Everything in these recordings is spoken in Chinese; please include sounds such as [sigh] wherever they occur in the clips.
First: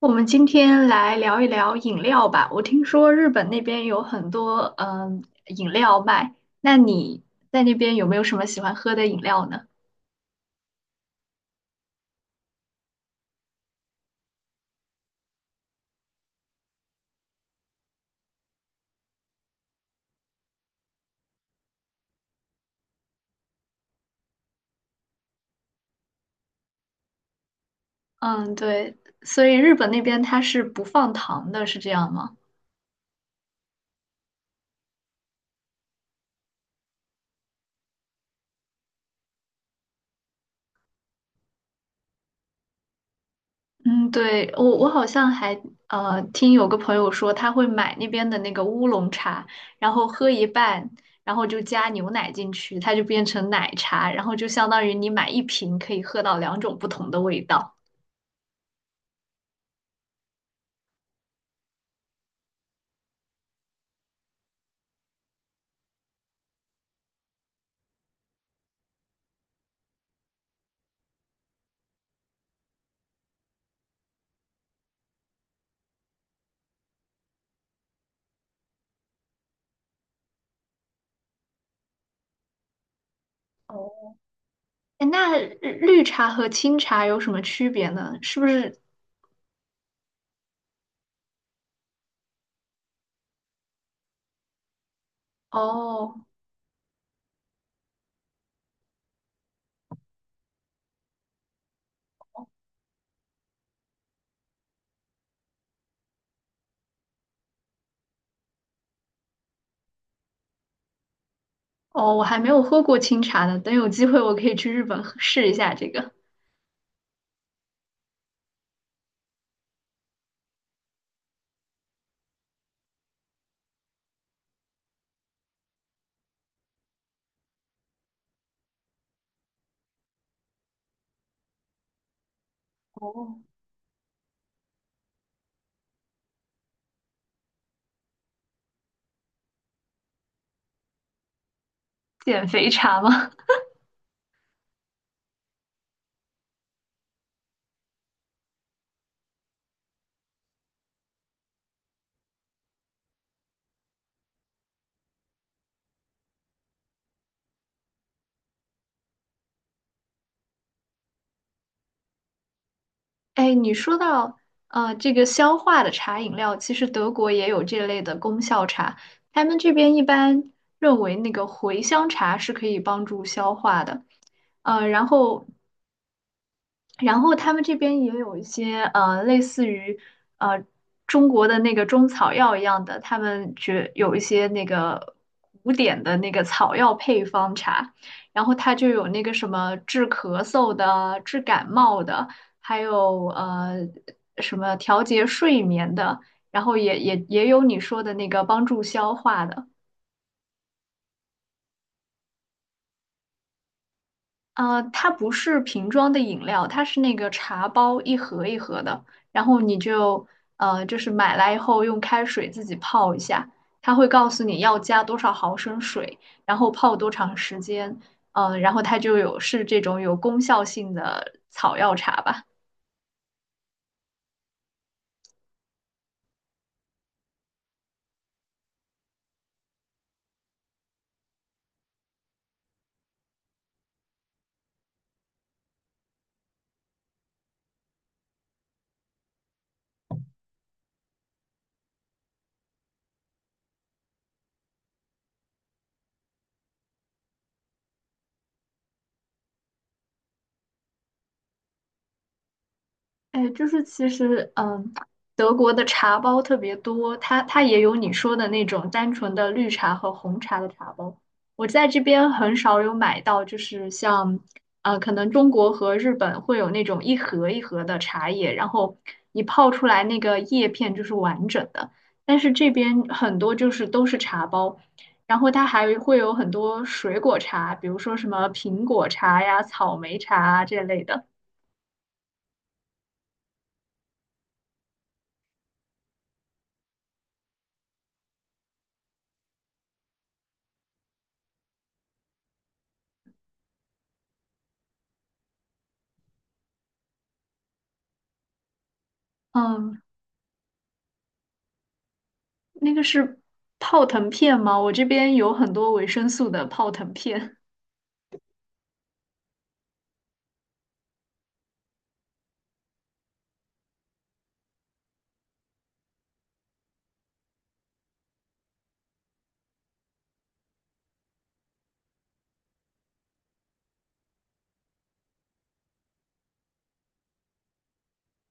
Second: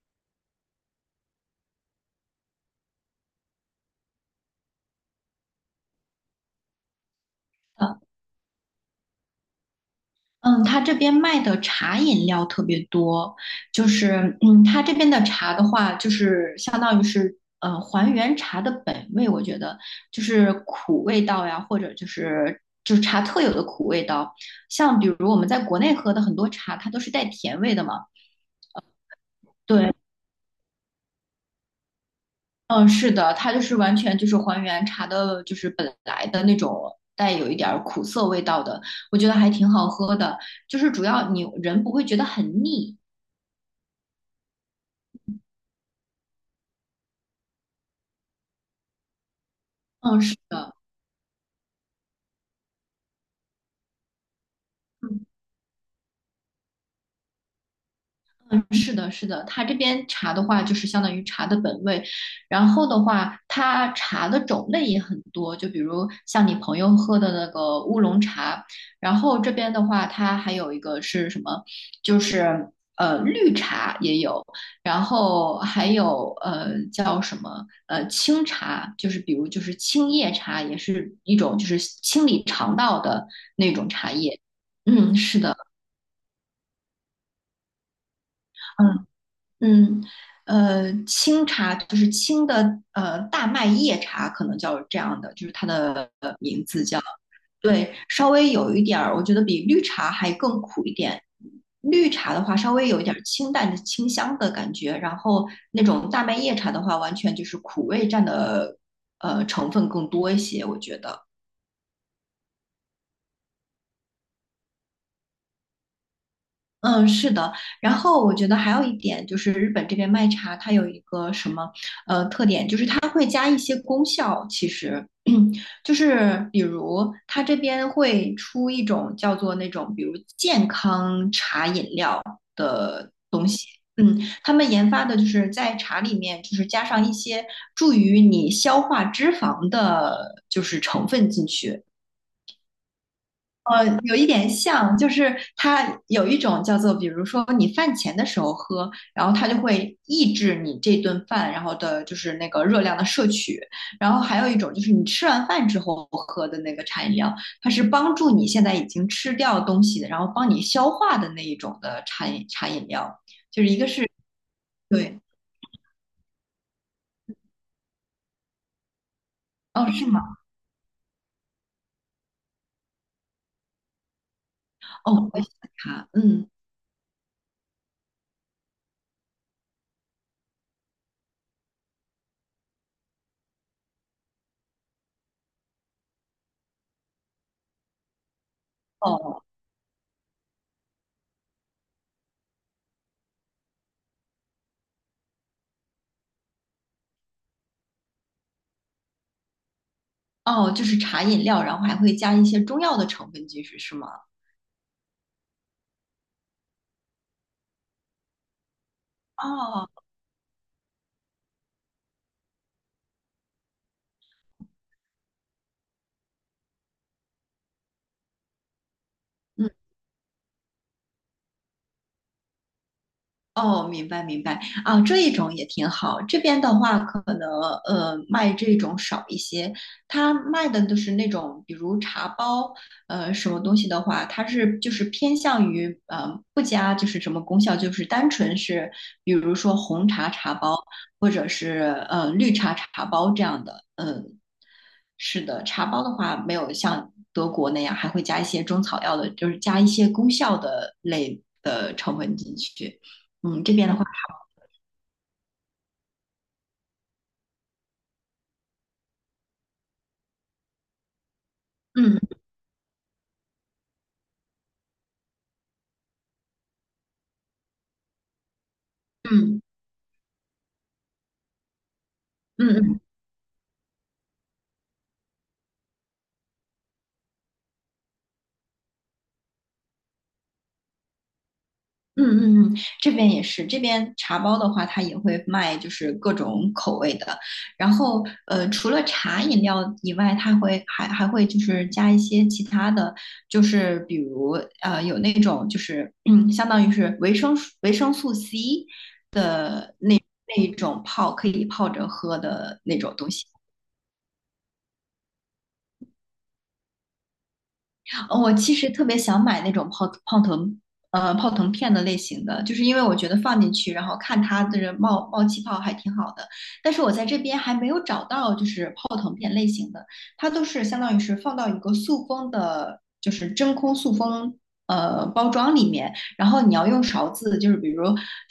我们今天来聊一聊饮料吧。我听说日本那边有很多饮料卖，那你在那边有没有什么喜欢喝的饮料呢？嗯，他这边卖的茶饮料特别多。他这边的茶的话，就是相当于是还原茶的本味。我觉得就是苦味道呀，或者就是茶特有的苦味道。像比如我们在国内喝的很多茶，它都是带甜味的嘛。嗯，对，所以日本对，那边它是不放糖的，是这样吗？嗯，是的，它就是完全就是还原茶的，就是本来的那种带有一点儿苦涩味道的。我觉得还挺好喝的，就是主要你人不会觉得很腻。嗯，对，我好像还听有个朋友说他会买那边的那个乌龙茶，然后嗯，喝是一的。半，然后就加牛奶进去，它就变成奶茶，然后就相当于你嗯，买一瓶可以喝到两种不同的味道。嗯是的，是的，它这边茶的话，就是相当于茶的本味。然后的话，它茶的种类也很多，就比如像你朋友喝的那个乌龙茶。然后这边的话，它还有一个是什么，就是绿茶也有。然后还有叫什么清茶，就是比如就是青叶茶，也是一种就是清理肠道的那种茶叶。哎，嗯，那是的。绿茶和清茶有什么区别呢？是不是？嗯。嗯，清茶就是清的，大麦叶茶可能叫这样的，就是它的哦名字叫，对，稍微有一点儿，我觉得比绿茶还更苦一点。绿茶的话，稍微有一点儿清淡的清香的感觉。然后那种大麦叶茶的话，完全就是苦味占的成分更多一些，我觉得。哦，我还没有喝过清茶呢，等有机会我可以去日本喝试一下这个。嗯，是的。然后我觉得还有一点就是日本这边卖茶，它有一个什么它会加一些功效，其实 [clears throat] 就是比如它这边会出一种叫做那种比如健康茶饮料。哦，嗯，他们研发的就是在茶里面就是加上一些助于你消化脂肪的，就是成分进去。[laughs] 减肥茶吗？有一点像，就是它有一种叫做，比如说你饭前的时候喝，然后它就会抑制你这顿饭，然后的就是那个热量的摄取。然后还有一种就是你吃完饭之后喝的那个茶饮料，它是帮助你现在已经吃掉东西的，然后帮你消化的那一种的茶饮料，[laughs] 哎，就是你一个说是到这对。个消化的茶饮料，其实德国也有这类的功效茶，他们这哦，边一是吗？般认为那个茴香茶是可以帮助消化的，然哦，我也后想查。嗯，然后他们这边也有一些类似于呃中国的那个中草药一样的，他们觉有一些那个古典的那个草药配方茶，然后它就有那个哦什么治咳嗽的、治感冒的，还有什么调节睡眠的，然后也有你说的那个帮助消化的。哦，就是茶饮料，然后还会加一些中药的成分进去，是吗？呃，它不是瓶装的饮料，它是那个茶包一盒一盒的，然后你哦。就就是买来以后用开水自己泡一下，它会告诉你要加多少毫升水，然后泡多长时间，呃，然后它就有是嗯。这种有功效性的草药茶吧。哦，明白明白啊，这一种也挺好。这边的话，可能卖这种少一些。他卖的都是那种，比如茶包。什么东西的话，它是就是偏向于不加就是什么功效，就是单纯是比如说红茶茶包，或者是绿茶茶包这样的。嗯、是的，茶包的话没有像德国那样还会加一些中草药的，就是加一些功效的类的成分进去。哎，嗯，就这是边的话，其实，嗯，德国的茶包特别多，它也有你说的那种单纯的绿茶和红茶的茶包。我在这边嗯很少有买到，就是像，呃，可能中国和日本会有那种一盒一盒的茶叶，然后你嗯泡出来那个叶片就是完整的。但是嗯这边嗯很多就是都是茶包，然后它还会有很多水果茶，比如说什么苹果茶呀、草莓茶啊这类的。嗯，这边也是，这边茶包的话，它也会卖，就是各种口味的。然后，除了茶饮料以外，它会还会就是加一些其他的，就是比如有那种就是嗯，相当于是维生素 C 的嗯，那一种泡可以泡着喝的那那个种东是西。泡腾片吗？我这边有很多维生素的泡腾片，哦我其实特别想买那种泡腾，泡腾片的类型的，就是因为我觉得放进去，然后看它就是冒气泡还挺好的。但是我在这边还没有找到就是泡腾片类型的。它都是相当于是放到一个塑封的，就是真空塑封。包装里面，然后你要用勺子，就是比如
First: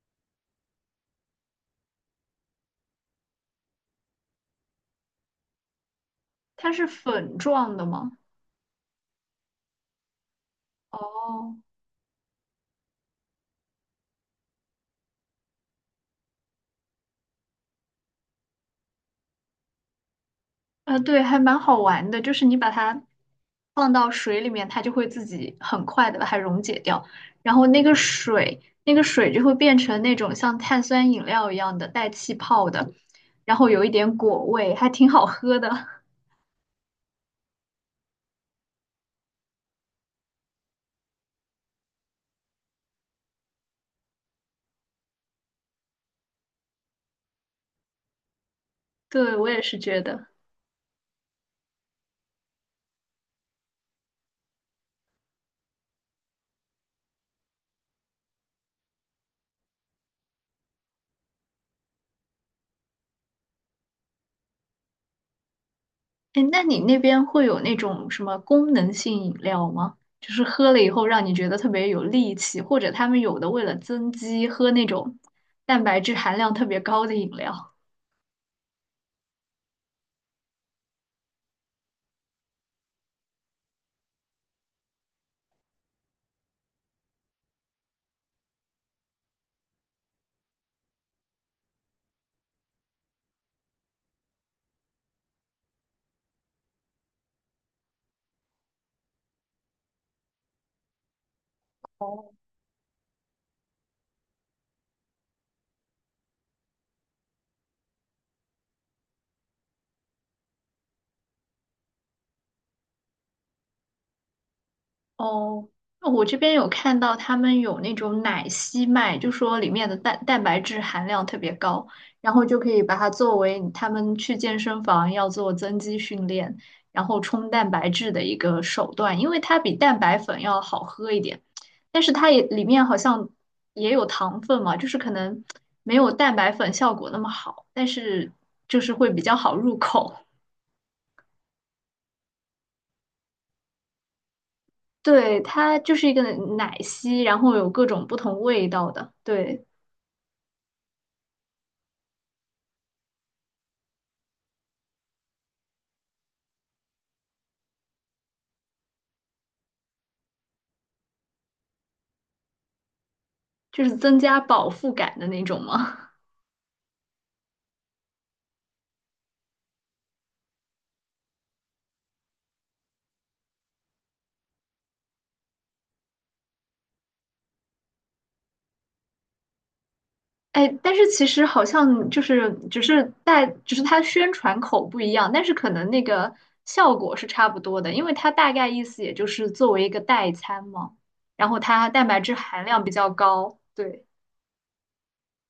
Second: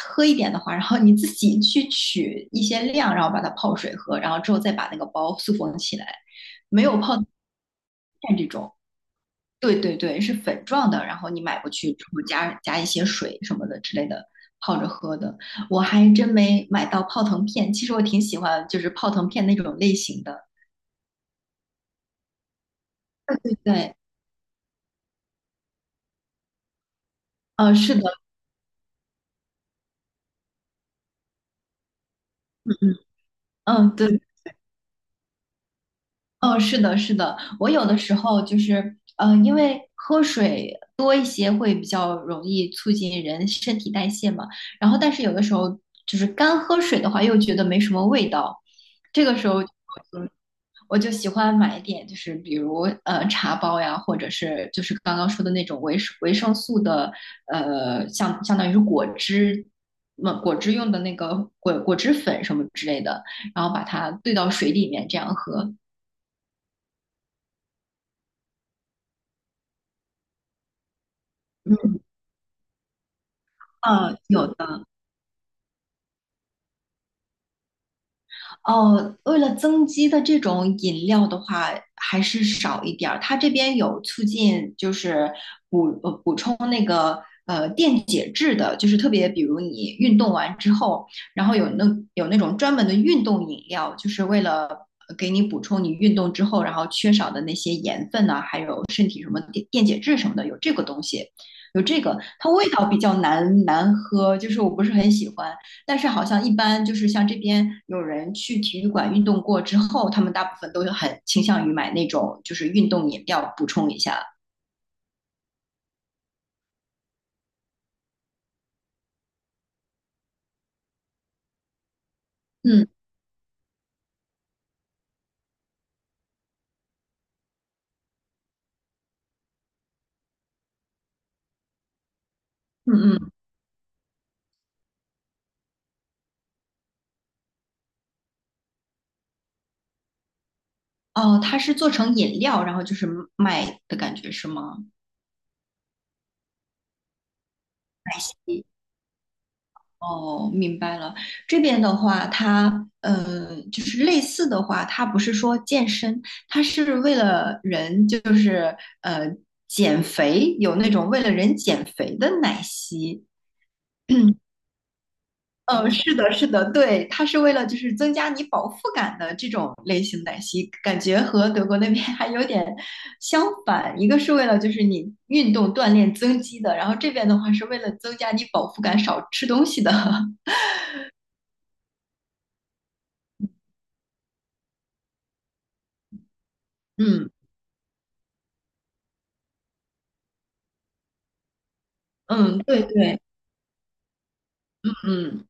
喝一点的话，然后你自己去取一些量，然后把它泡水喝，然后之后再把那个包塑封起来。它没是有泡。粉状的吗？种。对对对，是粉状的，然后你哦，买过去之后加一些水什么的之类的，泡着喝的。我还真没买到泡腾片，其实我挺喜欢就是泡腾片那种类型的。啊，对，还蛮好玩的，就是你把它对放到水里面，它就会自己很快的把它溶解掉，然后嗯，那个是的，水，那个水就会变成那种像碳酸饮料一样的带气泡嗯的，嗯然后有一嗯，对，点果味，还挺好喝的。[laughs] 嗯，是的，是的。我有的时候就是，因为喝水多一些会比较容易促进人身体代谢嘛。然后但是有的时候就是干喝水的话又觉得没什么味道，这对，个我时也候。是觉得。我就喜欢买一点，就是比如茶包呀，或者是就是刚刚说的那种维生素的，相当于是果汁，那果汁用的那个果汁粉什么之类的，然后把它兑到水里面这样喝。哎，那你那边会有那种什么功能性饮料吗？就是喝了以后让你觉得特别嗯有力气，或者他们有的为了增嗯，有肌喝那的。种蛋白质含量特别高的饮料。哦，为了增肌的这种饮料的话，还是少一点儿。它这边有促进，就是补充那个电解质的，就是特别比如你运动完之后，然后有那种专门的运动饮料，就是为了给你补充你运动之后然后缺少的那些盐分呐、还有身体什么电解质什么的，有这个东西，有这个。它味道比较难喝，就是我不是很喜欢。但是好像一般就是像这边有人去体育馆运动过之后，他们大部分都很倾向于买那种就是运动饮料补充一下。哦，那我这边有看到他们有那种奶昔卖，就说里面的蛋白质含量特别高，然后就可以嗯把它作为他们去健身房要做增肌训练，然后冲蛋白质的一个手段，因为它比蛋白粉要好喝一点，但是它也里面嗯好像嗯，也有糖分嘛，就是可能没有蛋白粉效果那么好，但是就是会比较好入口。[laughs] 哦，它是做成饮料，然后就是卖的感觉是吗？对，它就是一个奶昔，然后有各种奶不同昔。味道的，对。哦，明白了。这边的话，它就是类似的话，它不是说健身，它是为了人就是呃减肥，有那种为了人减肥的奶昔。就是增加 [clears throat] 饱腹感的那种嗯，吗？是的，是的，对，它是为了就是增加你饱腹感的这种类型奶昔，感觉和德国那边还有点相反。一个是为了就是你运动锻炼增肌的，然后这边的话是为了增加你饱腹感，少吃东西的。[laughs] [laughs] 哎，但是其实好像就是只是代，只是它宣传口不一样，但是可能那个效果是嗯差不多的，因为它大概意思也就是作为一个代餐嘛，然后它蛋白质嗯，含对量比较对，高，对，嗯。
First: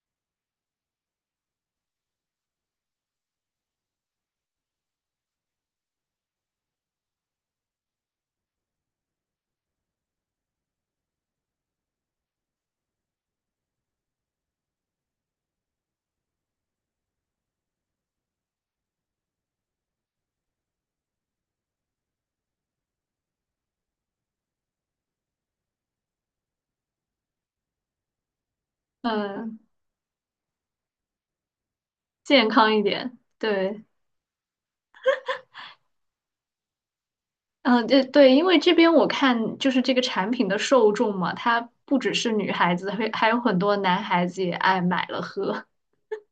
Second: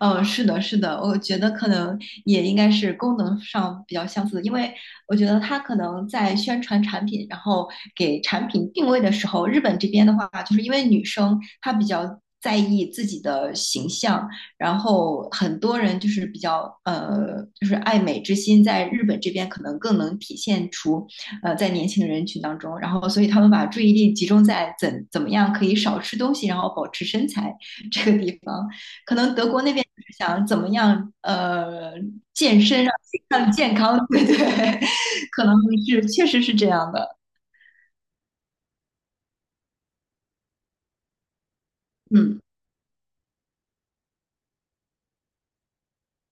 嗯，是的，是的，我觉得可能也应该是功能上比较相似的。因为我觉得它可能在宣传产品，然后给产品定位的时候，日本这边的话，就是因为女生她比较在意自己的形象，然后很多人就是比较就是爱美之心，在日本这边可能更能体现出在年轻人群当中，然后所以他们把注意力集中在怎么样可以少吃东西，然后保持身材这个地方。可能德嗯，国那边就是想怎么样，健健康一身让自点，己更健对，康，[laughs] 对对，[laughs] 可能是确实是这样的。嗯，对对，因为这边我看就是这个产品的受众嘛，它不只是嗯，女孩子，会还有很多男孩子也爱买了喝，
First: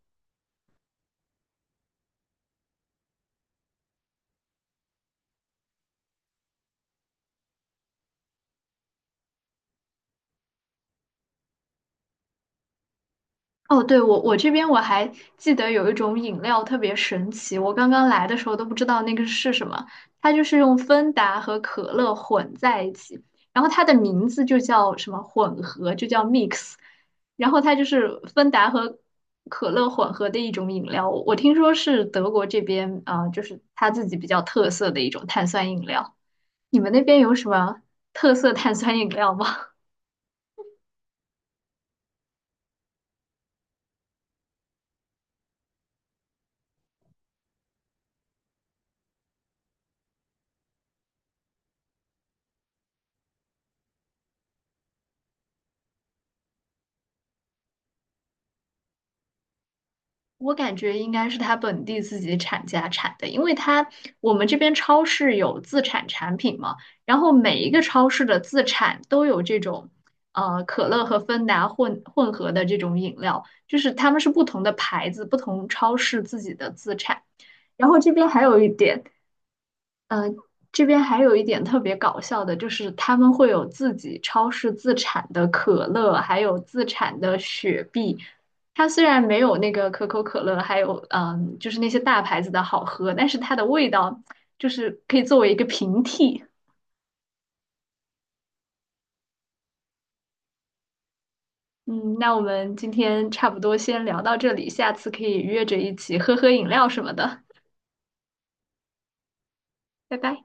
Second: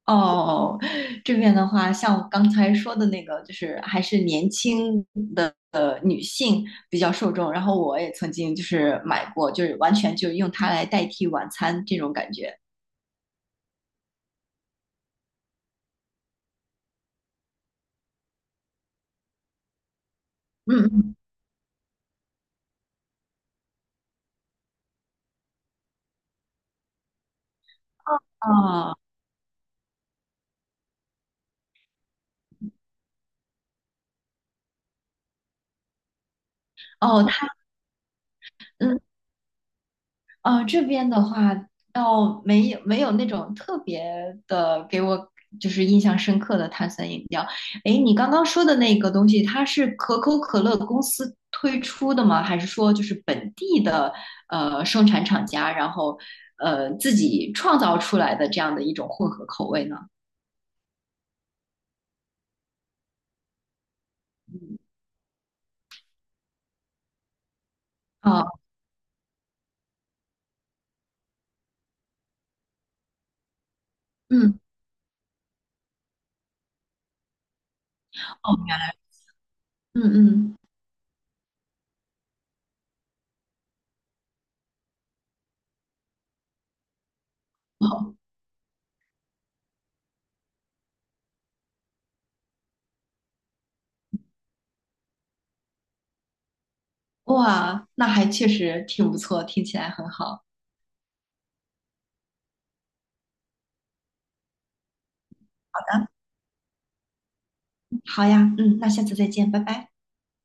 哦，这边的话，像我刚才说的那个，就是还是年轻的女性比较受众。然后我也曾经就是买过，就是完全就用它来代替晚餐这种感觉。哦，对，我这边我还记得有一种饮料特别神奇，我刚刚来的时候都不知道那个是什么，它就是用嗯芬嗯，达和可乐混在一起，然后它的名字就叫什么混合，就叫 mix,然后它就是芬达哦和可乐混合的一种饮料，我听说是德国这边啊，就是它自己比较特色的一种碳酸饮料。你们那边哦，有它什么特色碳酸嗯。饮料吗？这边的话倒没有那种特别的给我就是印象深刻的碳酸饮料。诶，你刚刚说的那个东西，它是可口可乐公司推出的吗？还是说就是本地的生产厂家，然后自己创造出来的这样的一种混合口味呢？我感觉应该是他本地自己产家产的，因为他我们这边超市有自产产品嘛，然后每一个超市的哦，自产都有这种，呃，可乐和芬达混合的这种饮料，就是他们是不嗯同的牌子、不同超市自己的自产。然后这边还哦，有一原来，点，嗯嗯，这边还有一点特别搞笑的，就是他们会有自己超市自产的可乐，还有自产的雪好，碧。它虽然没有那个可口可乐，还有就是那些大牌子的好喝，但是它的味道就是可以作为一个平替。哇，那还确实挺不错，听起来很好。嗯，那我们今天差不多先聊到这里，下次可以约着一起喝喝饮料什么的。好呀，嗯，那下次再见，拜拜。拜拜。